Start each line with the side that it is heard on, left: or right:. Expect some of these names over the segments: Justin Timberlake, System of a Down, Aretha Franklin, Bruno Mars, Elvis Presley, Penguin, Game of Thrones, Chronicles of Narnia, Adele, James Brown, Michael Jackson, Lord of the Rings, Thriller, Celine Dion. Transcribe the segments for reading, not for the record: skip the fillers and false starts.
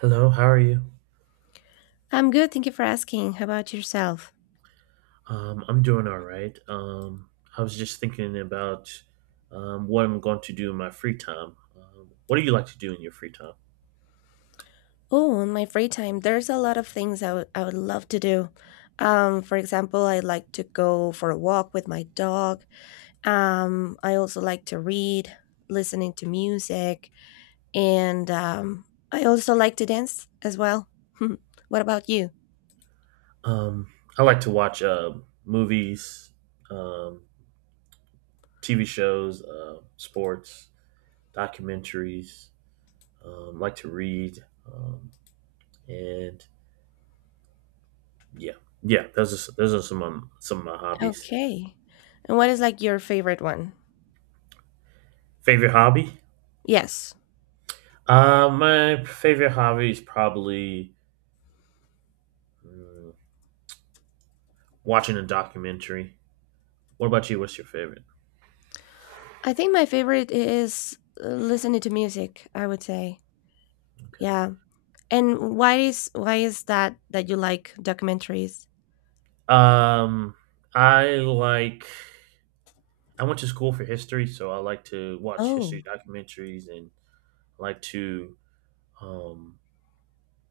right: Hello, how are you?
left: I'm good, thank you for asking. How about yourself?
right: I'm doing all right. I was just thinking about what I'm going to do in my free time. What do you like to do in your free time?
left: Oh, in my free time, there's a lot of things I would love to do. For example, I like to go for a walk with my dog. I also like to read, listening to music, and I also like to dance as well. What about you?
right: Um, I like to watch movies, um, TV shows, sports, documentaries. Like to read, um, and yeah, yeah. Those are some of my hobbies.
left: Okay. And what is like your favorite one?
right: Favorite hobby?
left: Yes.
right: My favorite hobby is probably. mm, watching a documentary. What about you? What's your favorite?
left: I think my favorite is listening to music, I would say.
right: Okay.
left: Yeah. And why is that that you like documentaries?
right: Um, I like. I went to school for history, so I like to watch history
left: Oh,
right: documentaries and like to, um,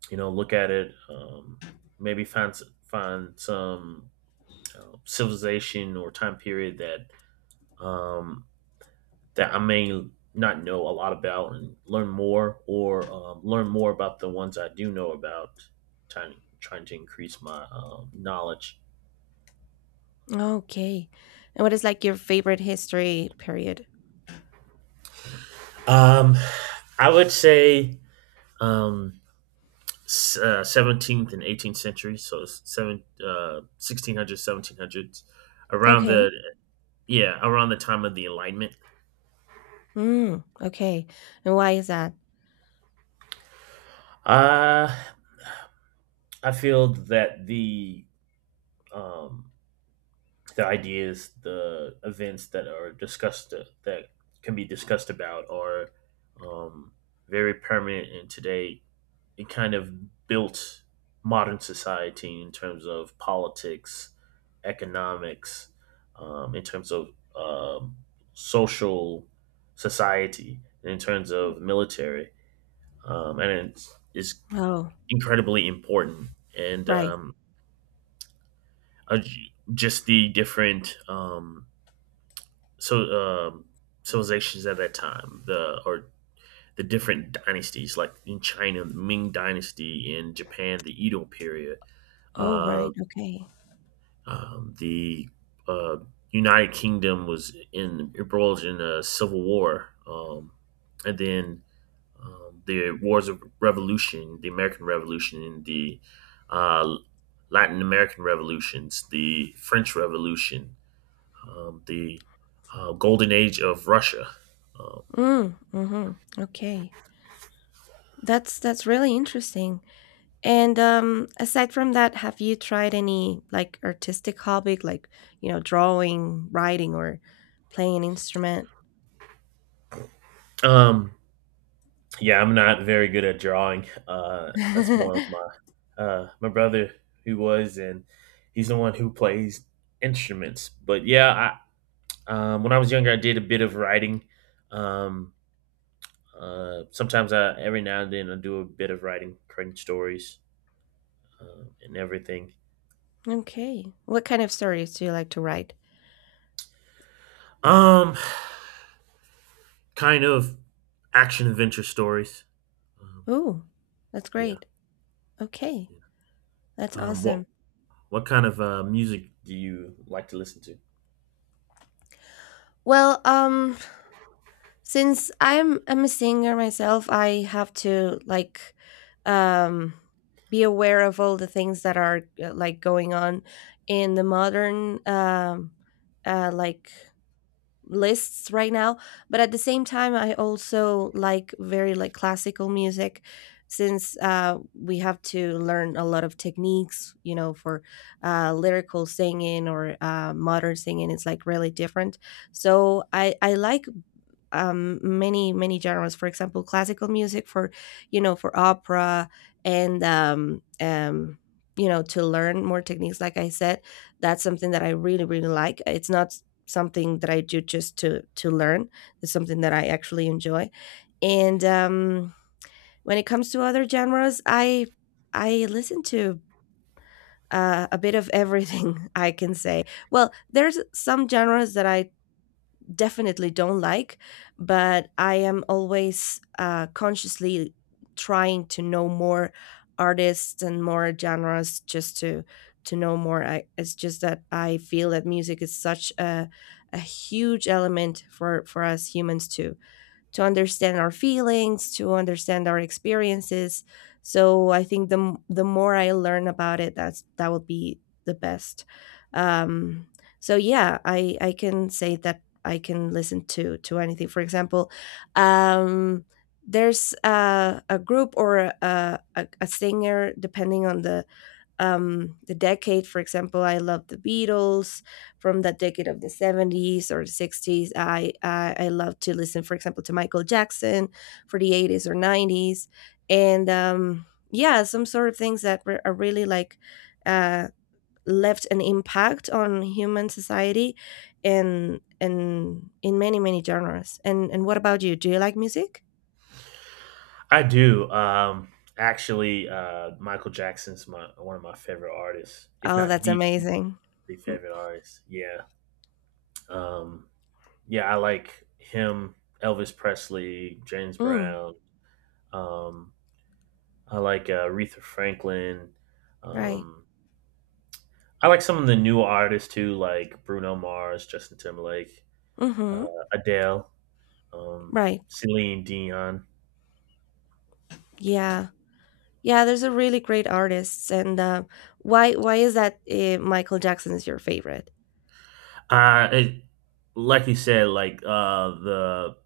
right: look at it. Maybe find some civilization or time period um, that I may not know a lot about and learn more, or learn more about the ones I do know about. Trying trying to increase my knowledge.
left: okay. And what is like your favorite history period?
right: Um, I would say um, 17th and 18th century, so 1600s, 1700s, around the
left: Okay.
right: yeah, around the time of the Enlightenment.
left: Mm, okay. And why is that?
right: Uh, I feel that um, the ideas, the events that are discussed that can be discussed about are um, very permanent, and today it kind of built modern society in terms of politics, economics, in terms of um, social society, and in terms
left: Mm.
right: of military, and it's
left: Oh,
right: incredibly important. And
left: right.
right: um, just the different so um, civilizations at that time, the different dynasties, like in China, the Ming Dynasty, in Japan, the Edo period,
left: Oh,
right: uh,
left: right. Okay.
right: the uh, United Kingdom was in embroiled in a civil war, and then the wars of revolution, the American Revolution, and the uh, Latin American revolutions, the French Revolution, the Golden Age of Russia. Um,
left: Mm, mm-hmm. Okay. That's really interesting. And aside from that, have you tried any like artistic hobby like, you know, drawing, writing or playing an instrument?
right: Um, yeah, I'm not very good at drawing. That's more of my brother who was, and he's the one who plays instruments. But yeah, I when I was younger, I did a bit of writing. Um, sometimes I Every now and then I do a bit of writing, creating stories and everything.
left: Okay. What kind of stories do you like to write?
right: Um, Kind of action adventure stories. Um,
left: Oh, that's
right: yeah.
left: great. Okay,
right: Yeah.
left: that's
right: Um, what
left: awesome.
right: what kind of music do you like to listen to?
left: Well, since I'm a singer myself, I have to like um be aware of all the things that are like going on in the modern like lists right now, but at the same time I also like very like classical music, since we have to learn a lot of techniques, you know, for lyrical singing or modern singing. It's like really different. So I like many many genres. For example, classical music for, you know, for opera, and you know, to learn more techniques. Like I said, that's something that I really really like. It's not something that I do just to learn. It's something that I actually enjoy. And when it comes to other genres, I listen to a bit of everything. I can say. Well, there's some genres that I definitely don't like, but I am always consciously trying to know more artists and more genres, just to know more. It's just that I feel that music is such a huge element for us humans to understand our feelings, to understand our experiences. So I think the more I learn about it, that will be the best. Um, so yeah, I can say that I can listen to anything. For example, um, there's a group or a singer, depending on the decade. For example, I love the Beatles from that decade of the 70s or 60s. I love to listen, for example, to Michael Jackson for the 80s or 90s. And yeah, some sort of things that are really like uh, left an impact on human society. And in many many genres. And what about you, do you like music?
right: I do. Actually, Michael Jackson's my one of my favorite artists, if
left: Oh,
right: not
left: that's
right: the,
left: amazing.
right: the favorite artist. Yeah. Um, yeah, I like him, Elvis Presley, James
left: Mm,
right: Brown. Um, I like Aretha Franklin.
left: right.
right: Um, I like some of the new artists too, like Bruno Mars, Justin Timberlake, uh,
left: Mm-hmm.
right: Adele, um,
left: Right.
right: Celine Dion.
left: Yeah. Yeah, there's a really great artists, and why is that Michael Jackson is your favorite?
right: Uh, it, like you said, like the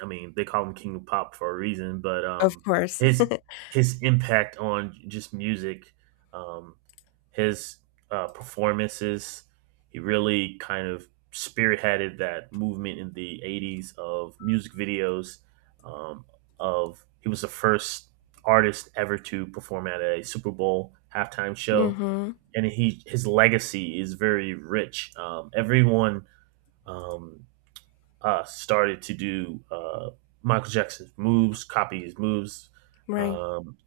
right: I mean, they call him King of Pop for a reason, but
left: Of course.
right: his his impact on just music, um, his performances, he really kind of spearheaded that movement in the '80s of music videos. Um, of He was the first artist ever to perform at a Super Bowl halftime show,
left: Mhm.
right: and he his legacy is very rich. Everyone um, started to do Michael Jackson's moves, copy his moves,
left: Right.
right: um,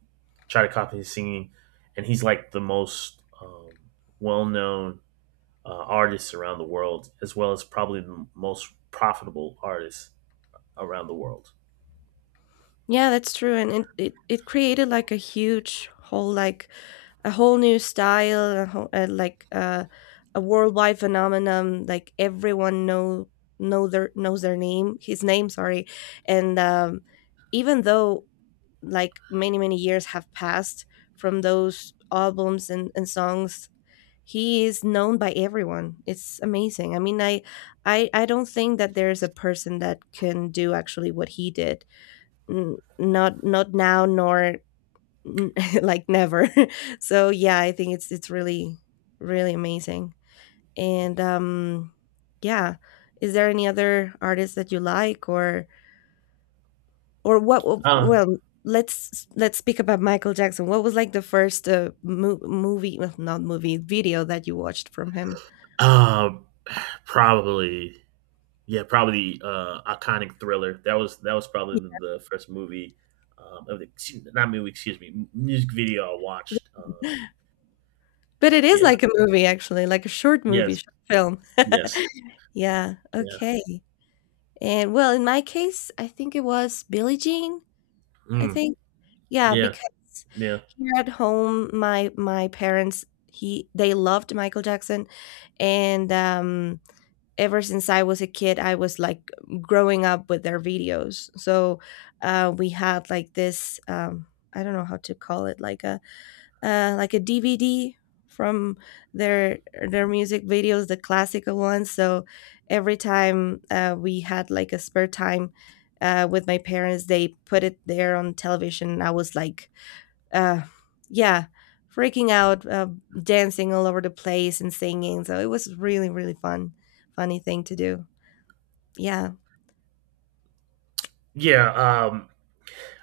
right: try to copy his singing, and he's like the most well-known artist around the world, as well as probably the most profitable artist around the world.
left: Yeah, that's true, and it created like a huge whole like a whole new style, a whole, a worldwide phenomenon. Like everyone know their knows their name, his name. Sorry, and even though like many many years have passed from those albums and songs, he is known by everyone. It's amazing. I mean, I don't think that there's a person that can do actually what he did. Not not now nor like never. So yeah, I think it's really really amazing. And yeah, is there any other artist that you like, or what?
right: Uh,
left: Well, let's speak about Michael Jackson. What was like the first mo- movie well, not movie video that you watched from him?
right: uh, probably, yeah, probably iconic Thriller. That was probably the first movie. Not movie, excuse me, music video I watched.
left: Yeah. But it is
right: Yeah,
left: like a movie actually, like a short movie,
right: yes,
left: short film.
right: yes.
left: Yeah,
right: Yeah.
left: okay. And, well, in my case, I think it was Billie Jean, I
right: Mm.
left: think? Yeah,
right: Yeah.
left: because
right: Yeah.
left: here at home, my parents, he they loved Michael Jackson, and, ever since I was a kid, I was, like, growing up with their videos. So, we had, like, this, I don't know how to call it, like a DVD from their music videos, the classical ones. So every time we had like a spare time with my parents, they put it there on television. And I was like, uh, yeah, freaking out, dancing all over the place and singing. So it was really really fun, funny thing to do. Yeah.
right: Yeah. Um.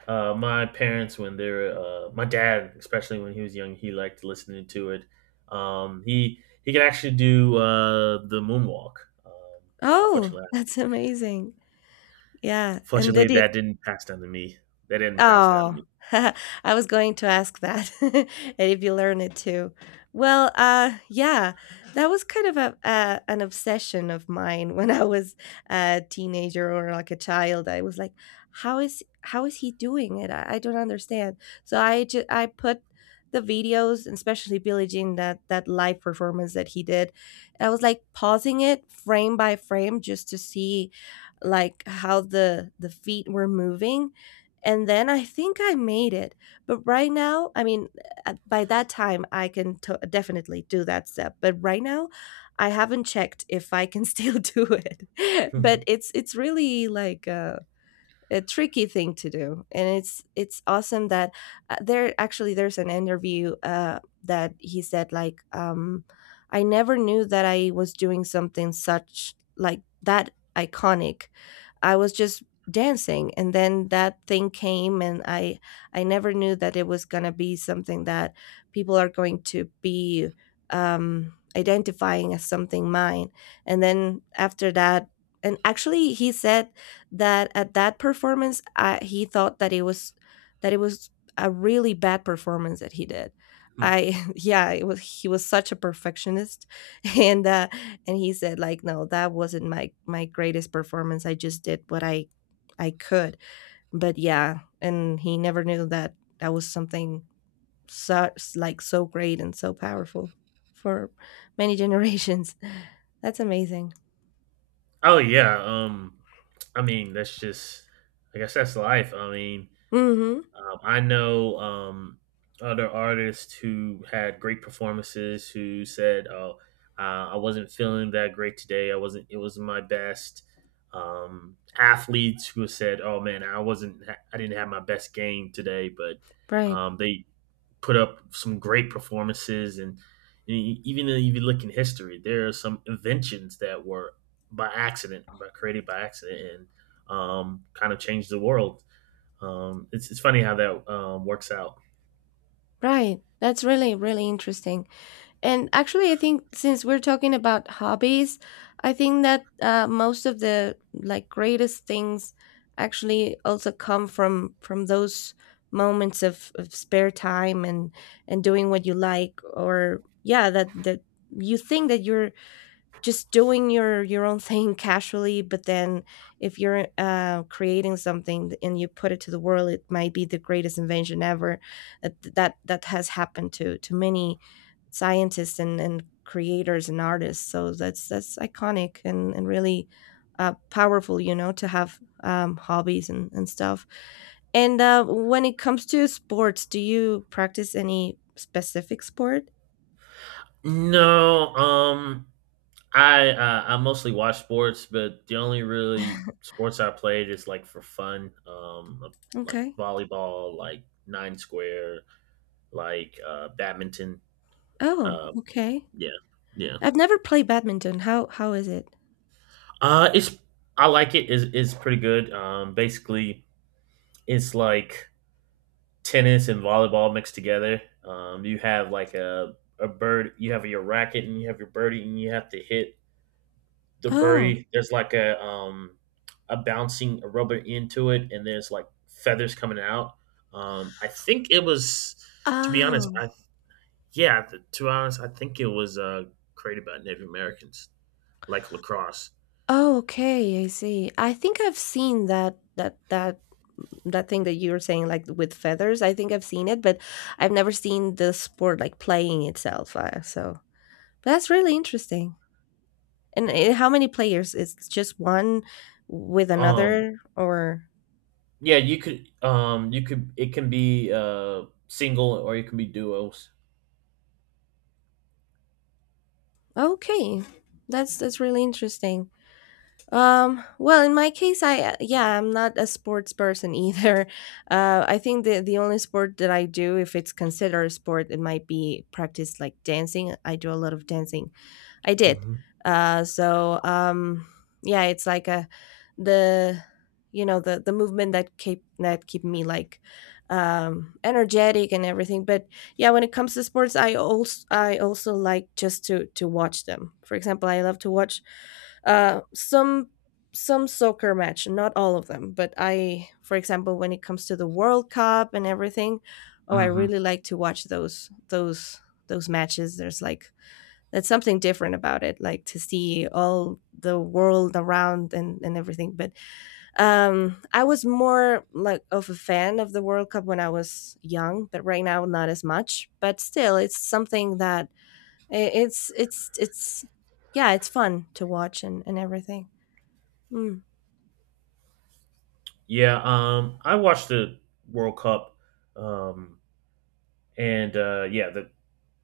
right: My parents, when my dad, especially when he was young, he liked listening to it. He could actually do the moonwalk. Um.
left: Oh,
right: Unfortunately, I-
left: that's amazing. Yeah. And
right: Unfortunately,
left: did—
right: that didn't pass down to me. That didn't pass down to
left: Oh,
right: me.
left: I was going to ask that, and if you learn it too. Well, yeah, that was kind of a, an obsession of mine when I was a teenager or like a child. I was like, how is he doing it? I don't understand. So I put the videos, and especially Billie Jean, that live performance that he did. I was like pausing it frame by frame just to see like how the feet were moving, and then I think I made it. But right now, I mean, by that time, I can to definitely do that step. But right now, I haven't checked if I can still do it. But it's really like a tricky thing to do. And it's awesome that there's an interview that he said like I never knew that I was doing something such like that iconic. I was just dancing, and then that thing came, and I never knew that it was going to be something that people are going to be identifying as something mine. And then after that, and actually he said that at that performance he thought that it was that it was a really bad performance that he did. I Yeah, it was, he was such a perfectionist. And he said like, no, that wasn't my greatest performance. I just did what I could. But yeah, and he never knew that that was something such like so great and so powerful for many generations. That's amazing.
right: Oh yeah. I mean, that's just. I guess that's life. I mean,
left: Hmm.
right: I know other artists who had great performances who said, "Oh, I wasn't feeling that great today. I wasn't. It wasn't my best." Athletes who said, "Oh man, I wasn't. I didn't have my best game today," but
left: Right.
right: they put up some great performances. And even if you look in history, there are some inventions that were by created by accident, and kind of changed the world, it's funny how that works out.
left: Right, that's really really interesting. And actually, I think since we're talking about hobbies, I think that most of the like greatest things actually also come from those moments of spare time, and doing what you like. Or yeah, that you think that you're just doing your own thing casually, but then if you're creating something and you put it to the world, it might be the greatest invention ever. That has happened to many scientists and creators and artists. So that's iconic and really powerful, you know, to have hobbies and stuff. And when it comes to sports, do you practice any specific sport?
right: No, I mostly watch sports, but the only really sports I played is like for fun, like
left: Okay.
right: volleyball, like nine square, like badminton.
left: Oh,
right: Uh,
left: okay.
right: yeah, yeah.
left: I've never played badminton. How is it?
right: It's I like it. It's pretty good. Basically, it's like tennis and volleyball mixed together. You have like a bird. You have your racket, and you have your birdie, and you have to hit the
left: Oh.
right: birdie. There's like a bouncing a rubber end to it, and there's like feathers coming out. I think it was, to be honest,
left: Oh.
right: to be honest, I think it was created by Native Americans, like lacrosse.
left: Oh, okay, I see. I think I've seen that thing that you were saying, like with feathers. I think I've seen it, but I've never seen the sport like playing itself. So but that's really interesting. And
right: Yeah.
left: how many players? Is just one with
right: Um.
left: another, or—
right: Yeah, you could. You could. It can be single, or it can be duos.
left: Okay? That's really interesting. Well, in my case, I yeah, I'm not a sports person either. I think the only sport that I do, if it's considered a sport, it might be practice like dancing. I do a lot of dancing, I did.
right: Hmm.
left: Uh, so um, yeah, it's like a the the movement that keep me like energetic and everything. But yeah, when it comes to sports, I also like just to watch them. For example, I love to watch uh some some soccer match, not all of them, but I, for example, when it comes to the World Cup and everything, oh I
right: Hmm.
left: really like to watch those those matches. There's like that's something different about it, like to see all the world around and everything. But I was more like of a fan of the World Cup when I was young, but right now not as much, but still it's something that eh, it's yeah, it's fun to watch and everything. mm,
right: Yeah. I watched the World Cup. Um. And yeah, the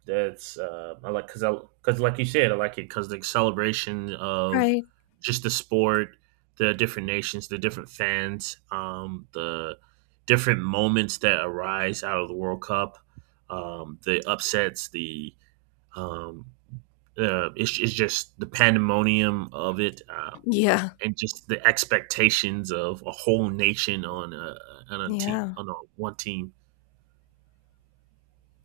right: That's I like because I because like you said, I like it because the celebration of
left: right.
right: just the sport, the different nations, the different fans, the different moments that arise out of the World Cup, the upsets, the um, it's just the pandemonium of it,
left: yeah
right: and just the expectations of a whole nation on a team
left: yeah
right: on one team.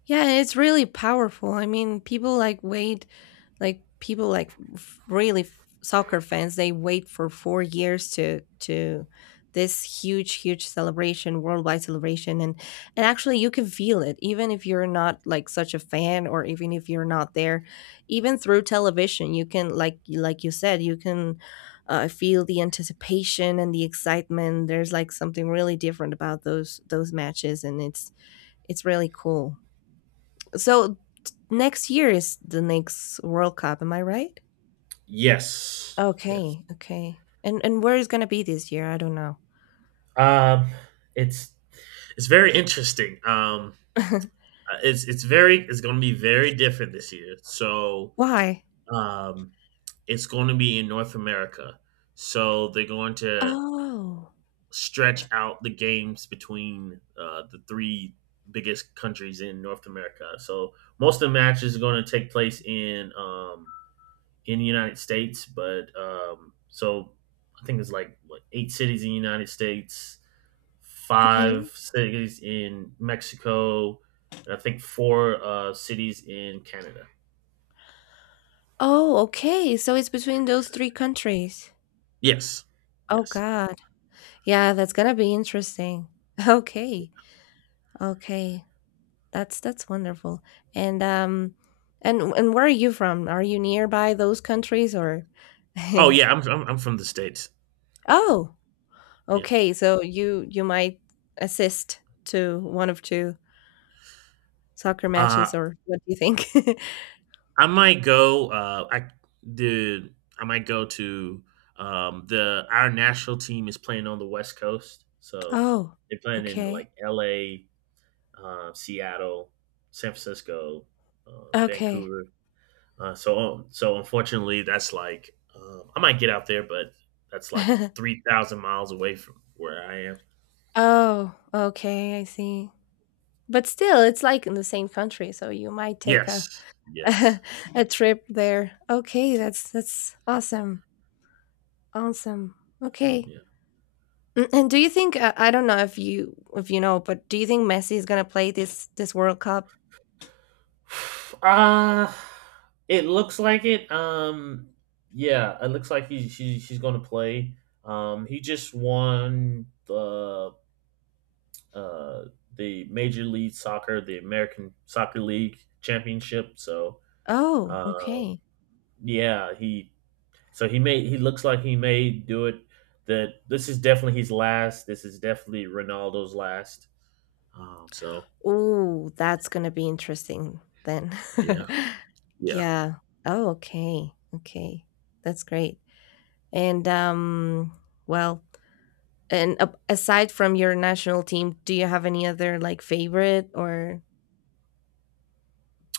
left: yeah, and it's really powerful. I mean, people like wait, like people like soccer fans, they wait for 4 years to this huge celebration, worldwide celebration. And actually you can feel it even if you're not like such a fan, or even if you're not there. Even through television you can, like you said, you can feel the anticipation and the excitement. There's like something really different about those matches, and it's really cool. So next year is the next World Cup, am I right?
right: Yes, yes.
left: Okay, okay. And where is gonna be this year? I don't know.
right: Um, it's it's very interesting. It's going to be very different this year. So
left: Why?
right: um, it's going to be in North America. So they're going to
left: Oh,
right: stretch out the games between the three biggest countries in North America. So most of the matches are going to take place in the United States, but I think it's like what, eight cities in the United States, five
left: okay.
right: cities in Mexico, and I think four cities in Canada.
left: Oh, okay. So it's between those three countries.
right: Yes.
left: Oh
right: Yes.
left: God. Yeah, that's gonna be interesting. Okay. Okay. That's wonderful. And um and where are you from? Are you nearby those countries, or
right: Oh yeah, I'm from the states.
left: oh,
right: Yeah.
left: okay. So you might assist to one of two soccer matches,
right: Uh,
left: or what do you think?
right: I might go. I might go to the our national team is playing on the West Coast, so
left: Oh,
right: they're playing in
left: okay.
right: like L.A., Seattle, San Francisco,
left: Okay.
right: Vancouver. Unfortunately, that's like I might get out there, but that's like 3,000 miles away from where I am.
left: Oh, okay, I see. But still, it's like in the same country, so you might take a
right: Yes, yes,
left: a trip there. Okay, that's awesome. Awesome. Okay.
right: yeah.
left: Mm, and do you think I don't know if you know, but do you think Messi is gonna play this World Cup?
right: Uh it looks like it. Yeah, it looks like she's going to play. He just won uh, the Major League Soccer, the American Soccer League championship. So
left: Oh,
right: um,
left: okay.
right: Yeah, he looks like he may do it. That This is definitely his last. This is definitely Ronaldo's last. Um, so
left: Ooh, that's gonna be interesting then.
right: yeah, yeah.
left: Yeah. Oh, okay. Okay. That's great. And well, and a aside from your national team, do you have any other like favorite, or?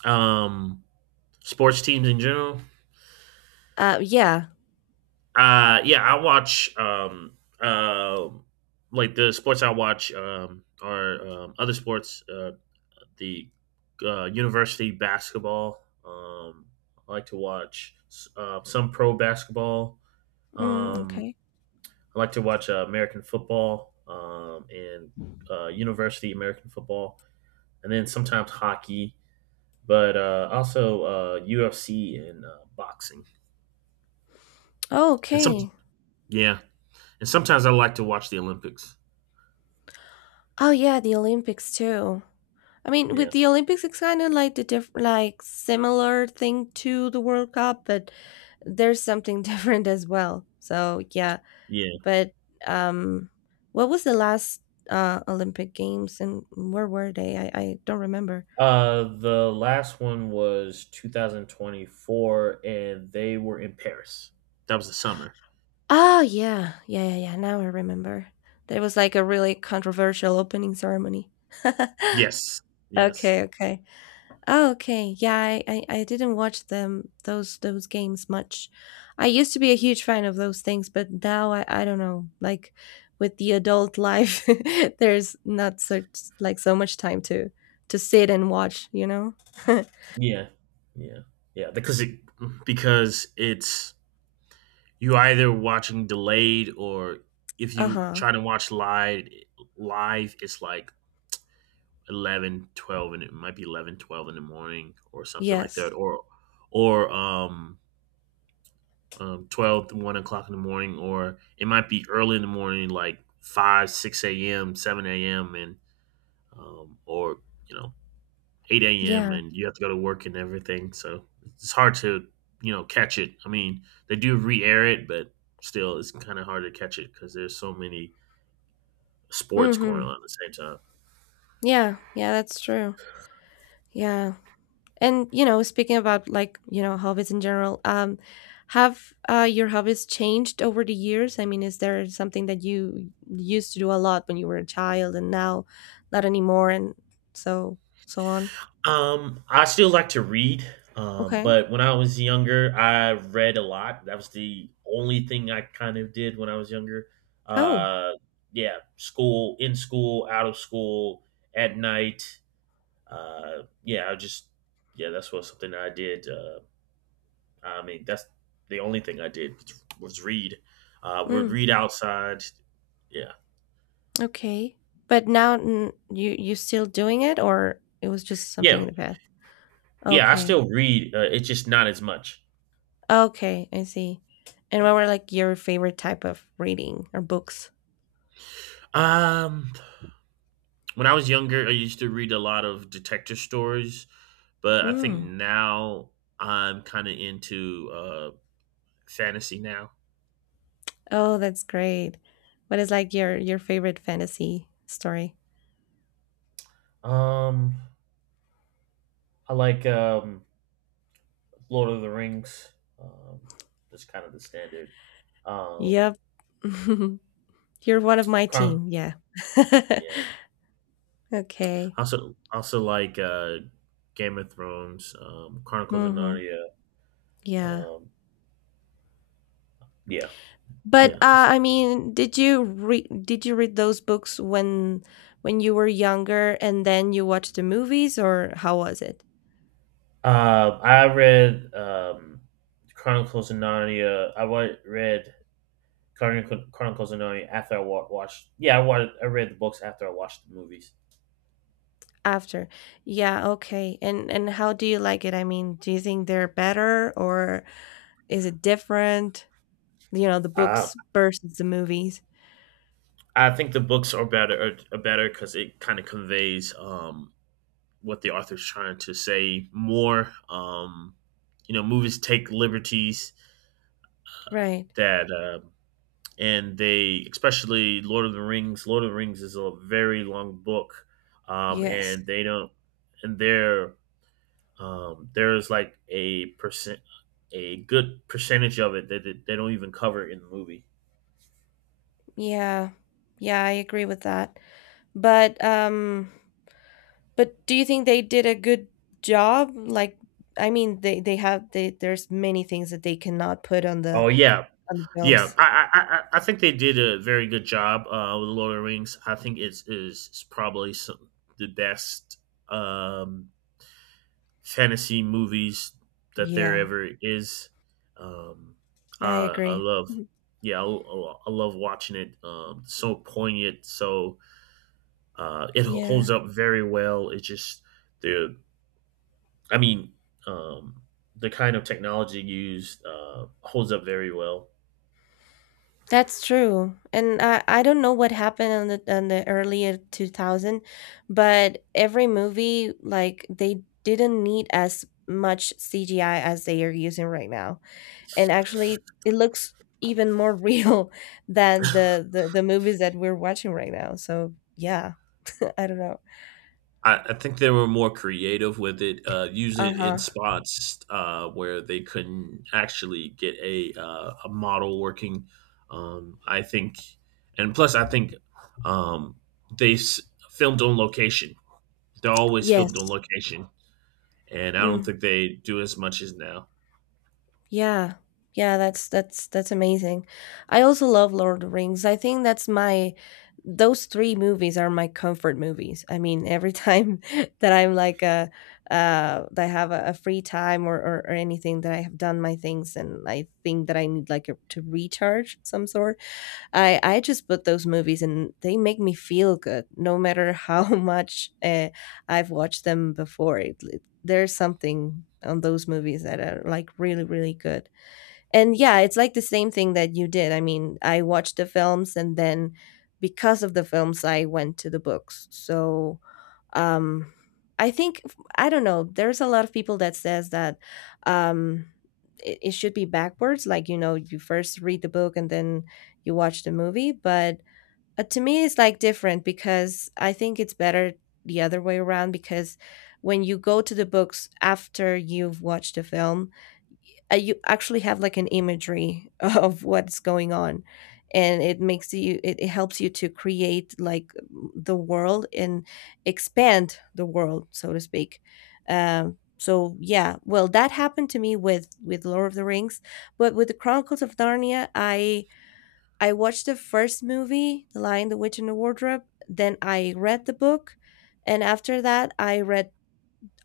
right: Um, Sports teams in general.
left: Yeah.
right: Yeah, I watch like the sports I watch are other sports. The University basketball. I like to watch some pro basketball.
left: Mm,
right: Um,
left: okay.
right: I like to watch American football, and university American football, and then sometimes hockey, but also UFC and boxing.
left: Oh,
right: And some
left: okay.
right: Yeah, and sometimes I like to watch the Olympics.
left: Oh, yeah, the Olympics too. I mean,
right: Yeah.
left: with the Olympics, it's kind of like the like similar thing to the World Cup, but there's something different as well. So yeah,
right: Yeah.
left: but um, what was the last Olympic Games, and where were they? I don't remember.
right: The last one was 2024, and they were in Paris. That was the summer.
left: Oh, Yeah, yeah now I remember. There was, like, a really controversial opening ceremony.
right: Yes. Yes.
left: Okay, okay. Oh, okay. Yeah, I didn't watch them, those games much. I used to be a huge fan of those things, but now I don't know, like, with the adult life, there's not such like, so much time to sit and watch, you know?
right: Yeah. Yeah. Yeah. Because it's you either watching delayed, or if you
left: Uh-huh.
right: try to watch live it's like 11, 12, and it might be 11, 12 in the morning or something like that,
left: Yes.
right: or 12 to 1 o'clock in the morning, or it might be early in the morning like 5 6 a.m. 7 a.m., and or you know 8 a.m.,
left: Yeah.
right: and you have to go to work and everything. So it's hard to, catch it. I mean, they do re air it, but still, it's kind of hard to catch it because there's so many sports going
left: Mhm.
right: on at the same time.
left: Yeah. Yeah, that's true. Yeah. And you know, speaking about like hobbies in general, have your hobbies changed over the years? I mean, is there something that you used to do a lot when you were a child and now not anymore, and so so on?
right: I still like to read,
left: Okay.
right: but when I was younger, I read a lot. That was the only thing I kind of did when I was younger.
left: Oh,
right: Uh, yeah, school, in school, out of school, at night. Yeah, yeah, that's what something I did. I mean, that's the only thing I did was read. Would
left: mm,
right: read outside. Yeah,
left: okay. But now mm, you still doing it, or it was just something
right: yeah,
left: in the past?
right: yeah. I
left: Okay.
right: still read. It's just not as much.
left: Okay, I see. And what were like your favorite type of reading or books?
right: Um, when I was younger, I used to read a lot of detective stories, but I think
left: Mm.
right: now I'm kind of into fantasy now.
left: Oh, that's great. What is like your favorite fantasy story?
right: Um, I like Lord of the Rings. Um, just kind of the standard. Um,
left: Yep. You're one of my
right: Chron-
left: team. Yeah.
right: yeah.
left: Okay.
right: Also, like Game of Thrones, Chronicles of
left: Mhm.
right: Narnia.
left: Yeah.
right: Um, yeah,
left: But
right: yeah.
left: I mean, did you read those books when you were younger and then you watched the movies, or how was it?
right: I read Chronicles of Narnia. Read Chronicles of Narnia after watched. Yeah, I read the books after I watched the movies.
left: After. Yeah, okay. And how do you like it? I mean, do you think they're better, or is it different? You know, the
right: Uh,
left: books versus the movies.
right: I think the books are are better because it kind of conveys what the author's trying to say more. You know, movies take liberties
left: Right.
right: that and they especially Lord of the Rings. Lord of the Rings is a very long book,
left: Yes.
right: and they don't and there there's like a good percentage of it that they don't even cover in the movie.
left: Yeah. Yeah, I agree with that. But um but do you think they did a good job? Like I mean they have they there's many things that they cannot put
right: Oh yeah,
left: on the
right: yeah.
left: films.
right: I think they did a very good job with Lord of the Rings. I think it's is probably some, the best um, fantasy movies that there
left: Yeah.
right: ever is. Um,
left: I
right: I, I
left: agree.
right: love,
left: Mhm.
right: yeah, I love watching it. So poignant, so it holds
left: Yeah.
right: up very well. It's just the, I mean, um, the kind of technology used holds up very well.
left: That's true. And I don't know what happened on the earlier 2000, but every movie like they didn't need as much CGI as they are using right now. And actually it looks even more real than the movies that we're watching right now. So, yeah. I don't know.
right: I think they were more creative with it. Use it in
left: Uh-huh.
right: spots where they couldn't actually get a model working. I think, and plus, I think um, they s- filmed on location. They're always
left: Yes.
right: filmed on location, and I don't
left: Mm.
right: think they do as much as now.
left: Yeah. Yeah, that's that's amazing. I also love Lord of the Rings. I think that's my those 3 movies are my comfort movies. I mean, every time that I'm like a that I have a free time or anything that I have done my things and I think that I need like a, to recharge some sort, I just put those movies and they make me feel good no matter how much I've watched them before. It, there's something on those movies that are like really really good. And yeah, it's like the same thing that you did. I mean, I watched the films and then because of the films I went to the books. So, um I think I don't know, there's a lot of people that says that um it, it should be backwards, like you know, you first read the book and then you watch the movie, but to me it's like different, because I think it's better the other way around, because when you go to the books after you've watched the film, you actually have like an imagery of what's going on, and it makes you it, it helps you to create like the world and expand the world, so to speak. Yeah, well, that happened to me with Lord of the Rings. But with the Chronicles of Narnia, I watched the first movie, The Lion, the Witch and the Wardrobe, then I read the book, and after that I read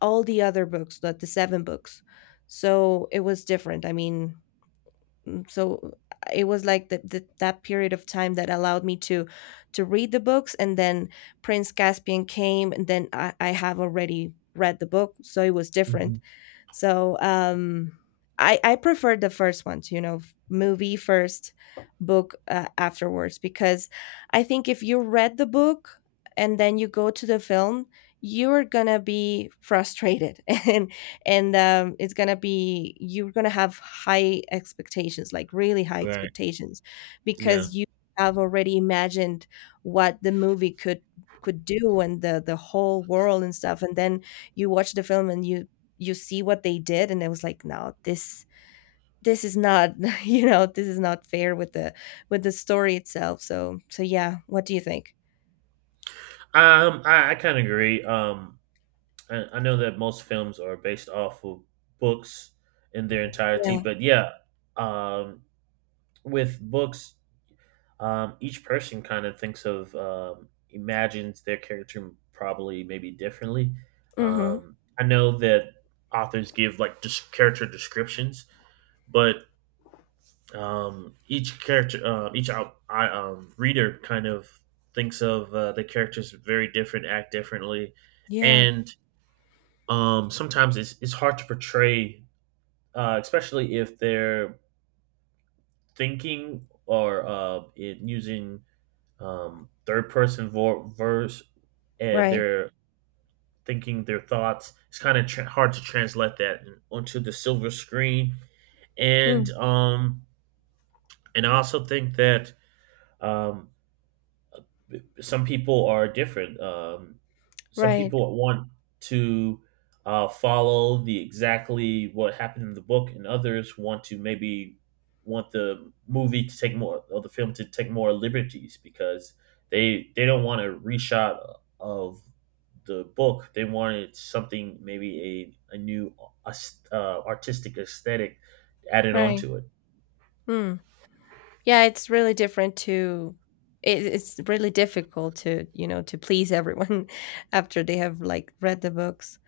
left: all the other books, like the 7 books. So it was different. I mean, mm, so it was like the, that period of time that allowed me to read the books and then Prince Caspian came, and then I have already read the book, so it was different.
right: Mhm.
left: So I preferred the first ones, you know, movie first, book afterwards, because I think if you read the book and then you go to the film, you're gonna be frustrated and it's gonna be you're gonna have high expectations, like really high
right: Right.
left: expectations,
right: Yeah.
left: because you have already imagined what the movie could do, and the whole world and stuff, and then you watch the film and you see what they did and it was like, no, this this is not you know this is not fair with the story itself. So so yeah, what do you think?
right: I kind of agree. I know that most films are based off of books in their entirety,
left: Yeah.
right: but yeah, um, with books, each person kind of thinks of imagines their character probably maybe differently.
left: Mhm.
right: I know that authors give like just character descriptions, but each character, each out, I, reader kind of thinks of the characters very different, act differently,
left: Yeah.
right: and sometimes it's hard to portray, especially if they're thinking or it using third person verse and
left: Right.
right: they're thinking their thoughts. It's kind of hard to translate that onto the silver screen, and
left: mm,
right: um, and I also think that um, some people are different. Some
left: right.
right: people want to follow the exactly what happened in the book, and others want to maybe want the movie to take more or the film to take more liberties because they don't want a reshot of the book. They wanted something maybe a new uh, artistic aesthetic added
left: Right.
right: onto it.
left: Mm. Yeah, it's really different to it, it's really difficult to, you know, to please everyone after they have like read the books.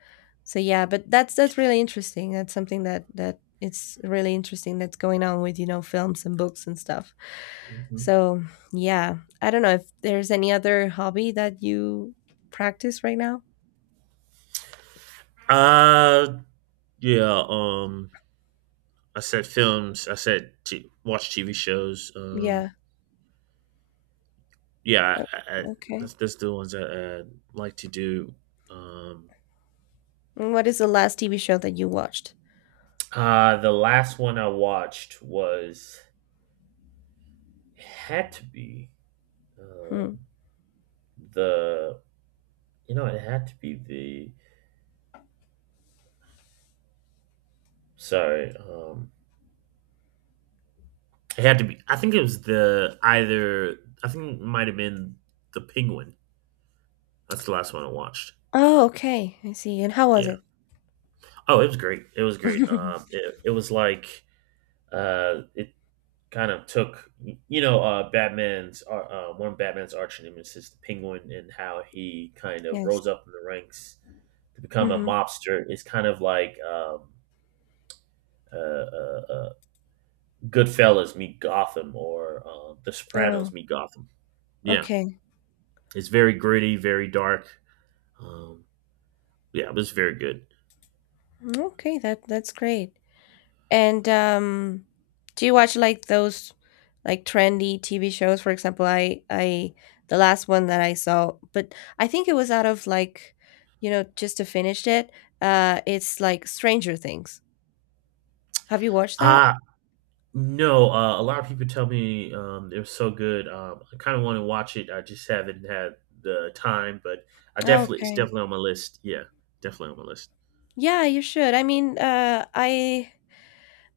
left: So yeah, but that's really interesting. That's something that that it's really interesting that's going on with, you know, films and books and stuff.
right: Mhm.
left: So, yeah, I don't know if there's any other hobby that you practice right now.
right: Uh, yeah. I said films. I said watch TV shows.
left: Yeah.
right: Yeah,
left: o- Okay.
right: that's, the ones I like to do. Um,
left: And what is the last TV show that you watched?
right: the last one I watched was it had to be
left: Hmm.
right: um, the you know it had to be the sorry it had to be I think it was the either I think it might have been the Penguin. That's the last one I watched.
left: Oh, okay. I see. And how was
right: Yeah.
left: it?
right: Oh, it was great. It was great. It was like it kind of took you know batman's one of batman's arch enemies is the penguin, and how he kind of
left: Yes.
right: rose up in the ranks to become a
left: Mm-hmm.
right: mobster is kind of like uh, uh, uh goodfellas meet gotham or the sopranos
left: Oh,
right: meet gotham, yeah,
left: okay.
right: it's very gritty, very dark, um yeah, it was very good.
left: Okay, that's great. And do you watch like those like trendy TV shows? For example, I the last one that I saw, but I think it was out of like, you know, just to finish it. It's like Stranger Things. Have you watched that?
right: uh No, a lot of people tell me it was so good. I kind of want to watch it. I just haven't had the time, but I
left: Oh,
right: definitely it's
left: okay.
right: definitely on my list. Yeah, definitely on my list.
left: Yeah, you should. I mean,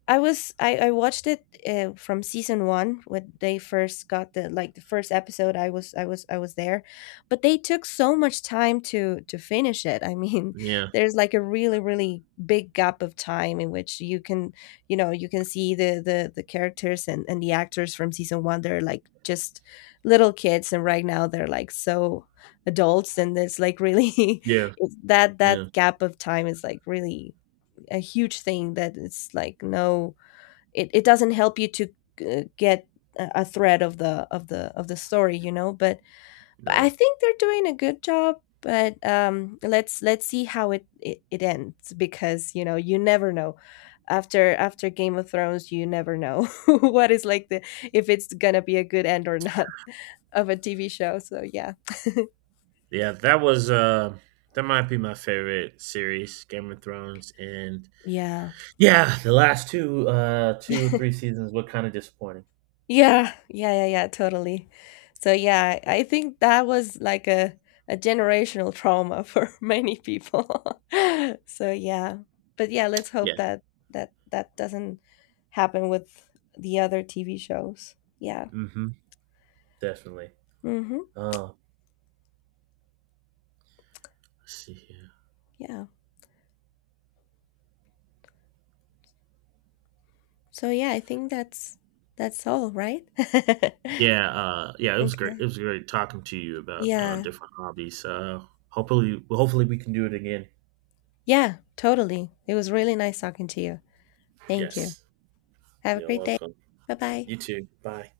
left: I was I watched it from season 1 when they first got the like the first episode I was there. But they took so much time to finish it. I mean,
right: Yeah,
left: there's like a really really big gap of time in which you can, you know, you can see the characters and the actors from season 1, they're like just little kids and right now they're like so adults, and it's like really
right: yeah,
left: it's that
right: yeah,
left: that gap of time is like really a huge thing that it's like no it, it doesn't help you to get a thread of the of the of the story, you know, but I
right: no,
left: think they're doing a good job. But let's see how it, it it ends, because you know you never know after after Game of Thrones, you never know what is like the if it's gonna be a good end or not of a TV show. So yeah.
right: yeah. That was that might be my favorite series, Game of Thrones, and
left: Yeah.
right: yeah, the last two, two or three seasons were kind of disappointing.
left: Yeah, yeah, totally. So yeah, I think that was like a generational trauma for many people. So yeah. But yeah, let's
right: Yeah,
left: hope that that that doesn't happen with the other TV shows. Yeah.
right: mm-hmm, definitely.
left: Hmm.
right: Uh, let's see here.
left: Yeah. So yeah, I think that's all, right?
right: Yeah, yeah, it was great. It
left: Okay.
right: was great talking to you about
left: Yeah.
right: different hobbies. Hopefully, hopefully we can do it again.
left: Yeah, totally. It was really nice talking to you. Thank you.
right: Yes.
left: Have a
right: You're
left: great day.
right: welcome.
left: Bye-bye.
right: You too. Bye.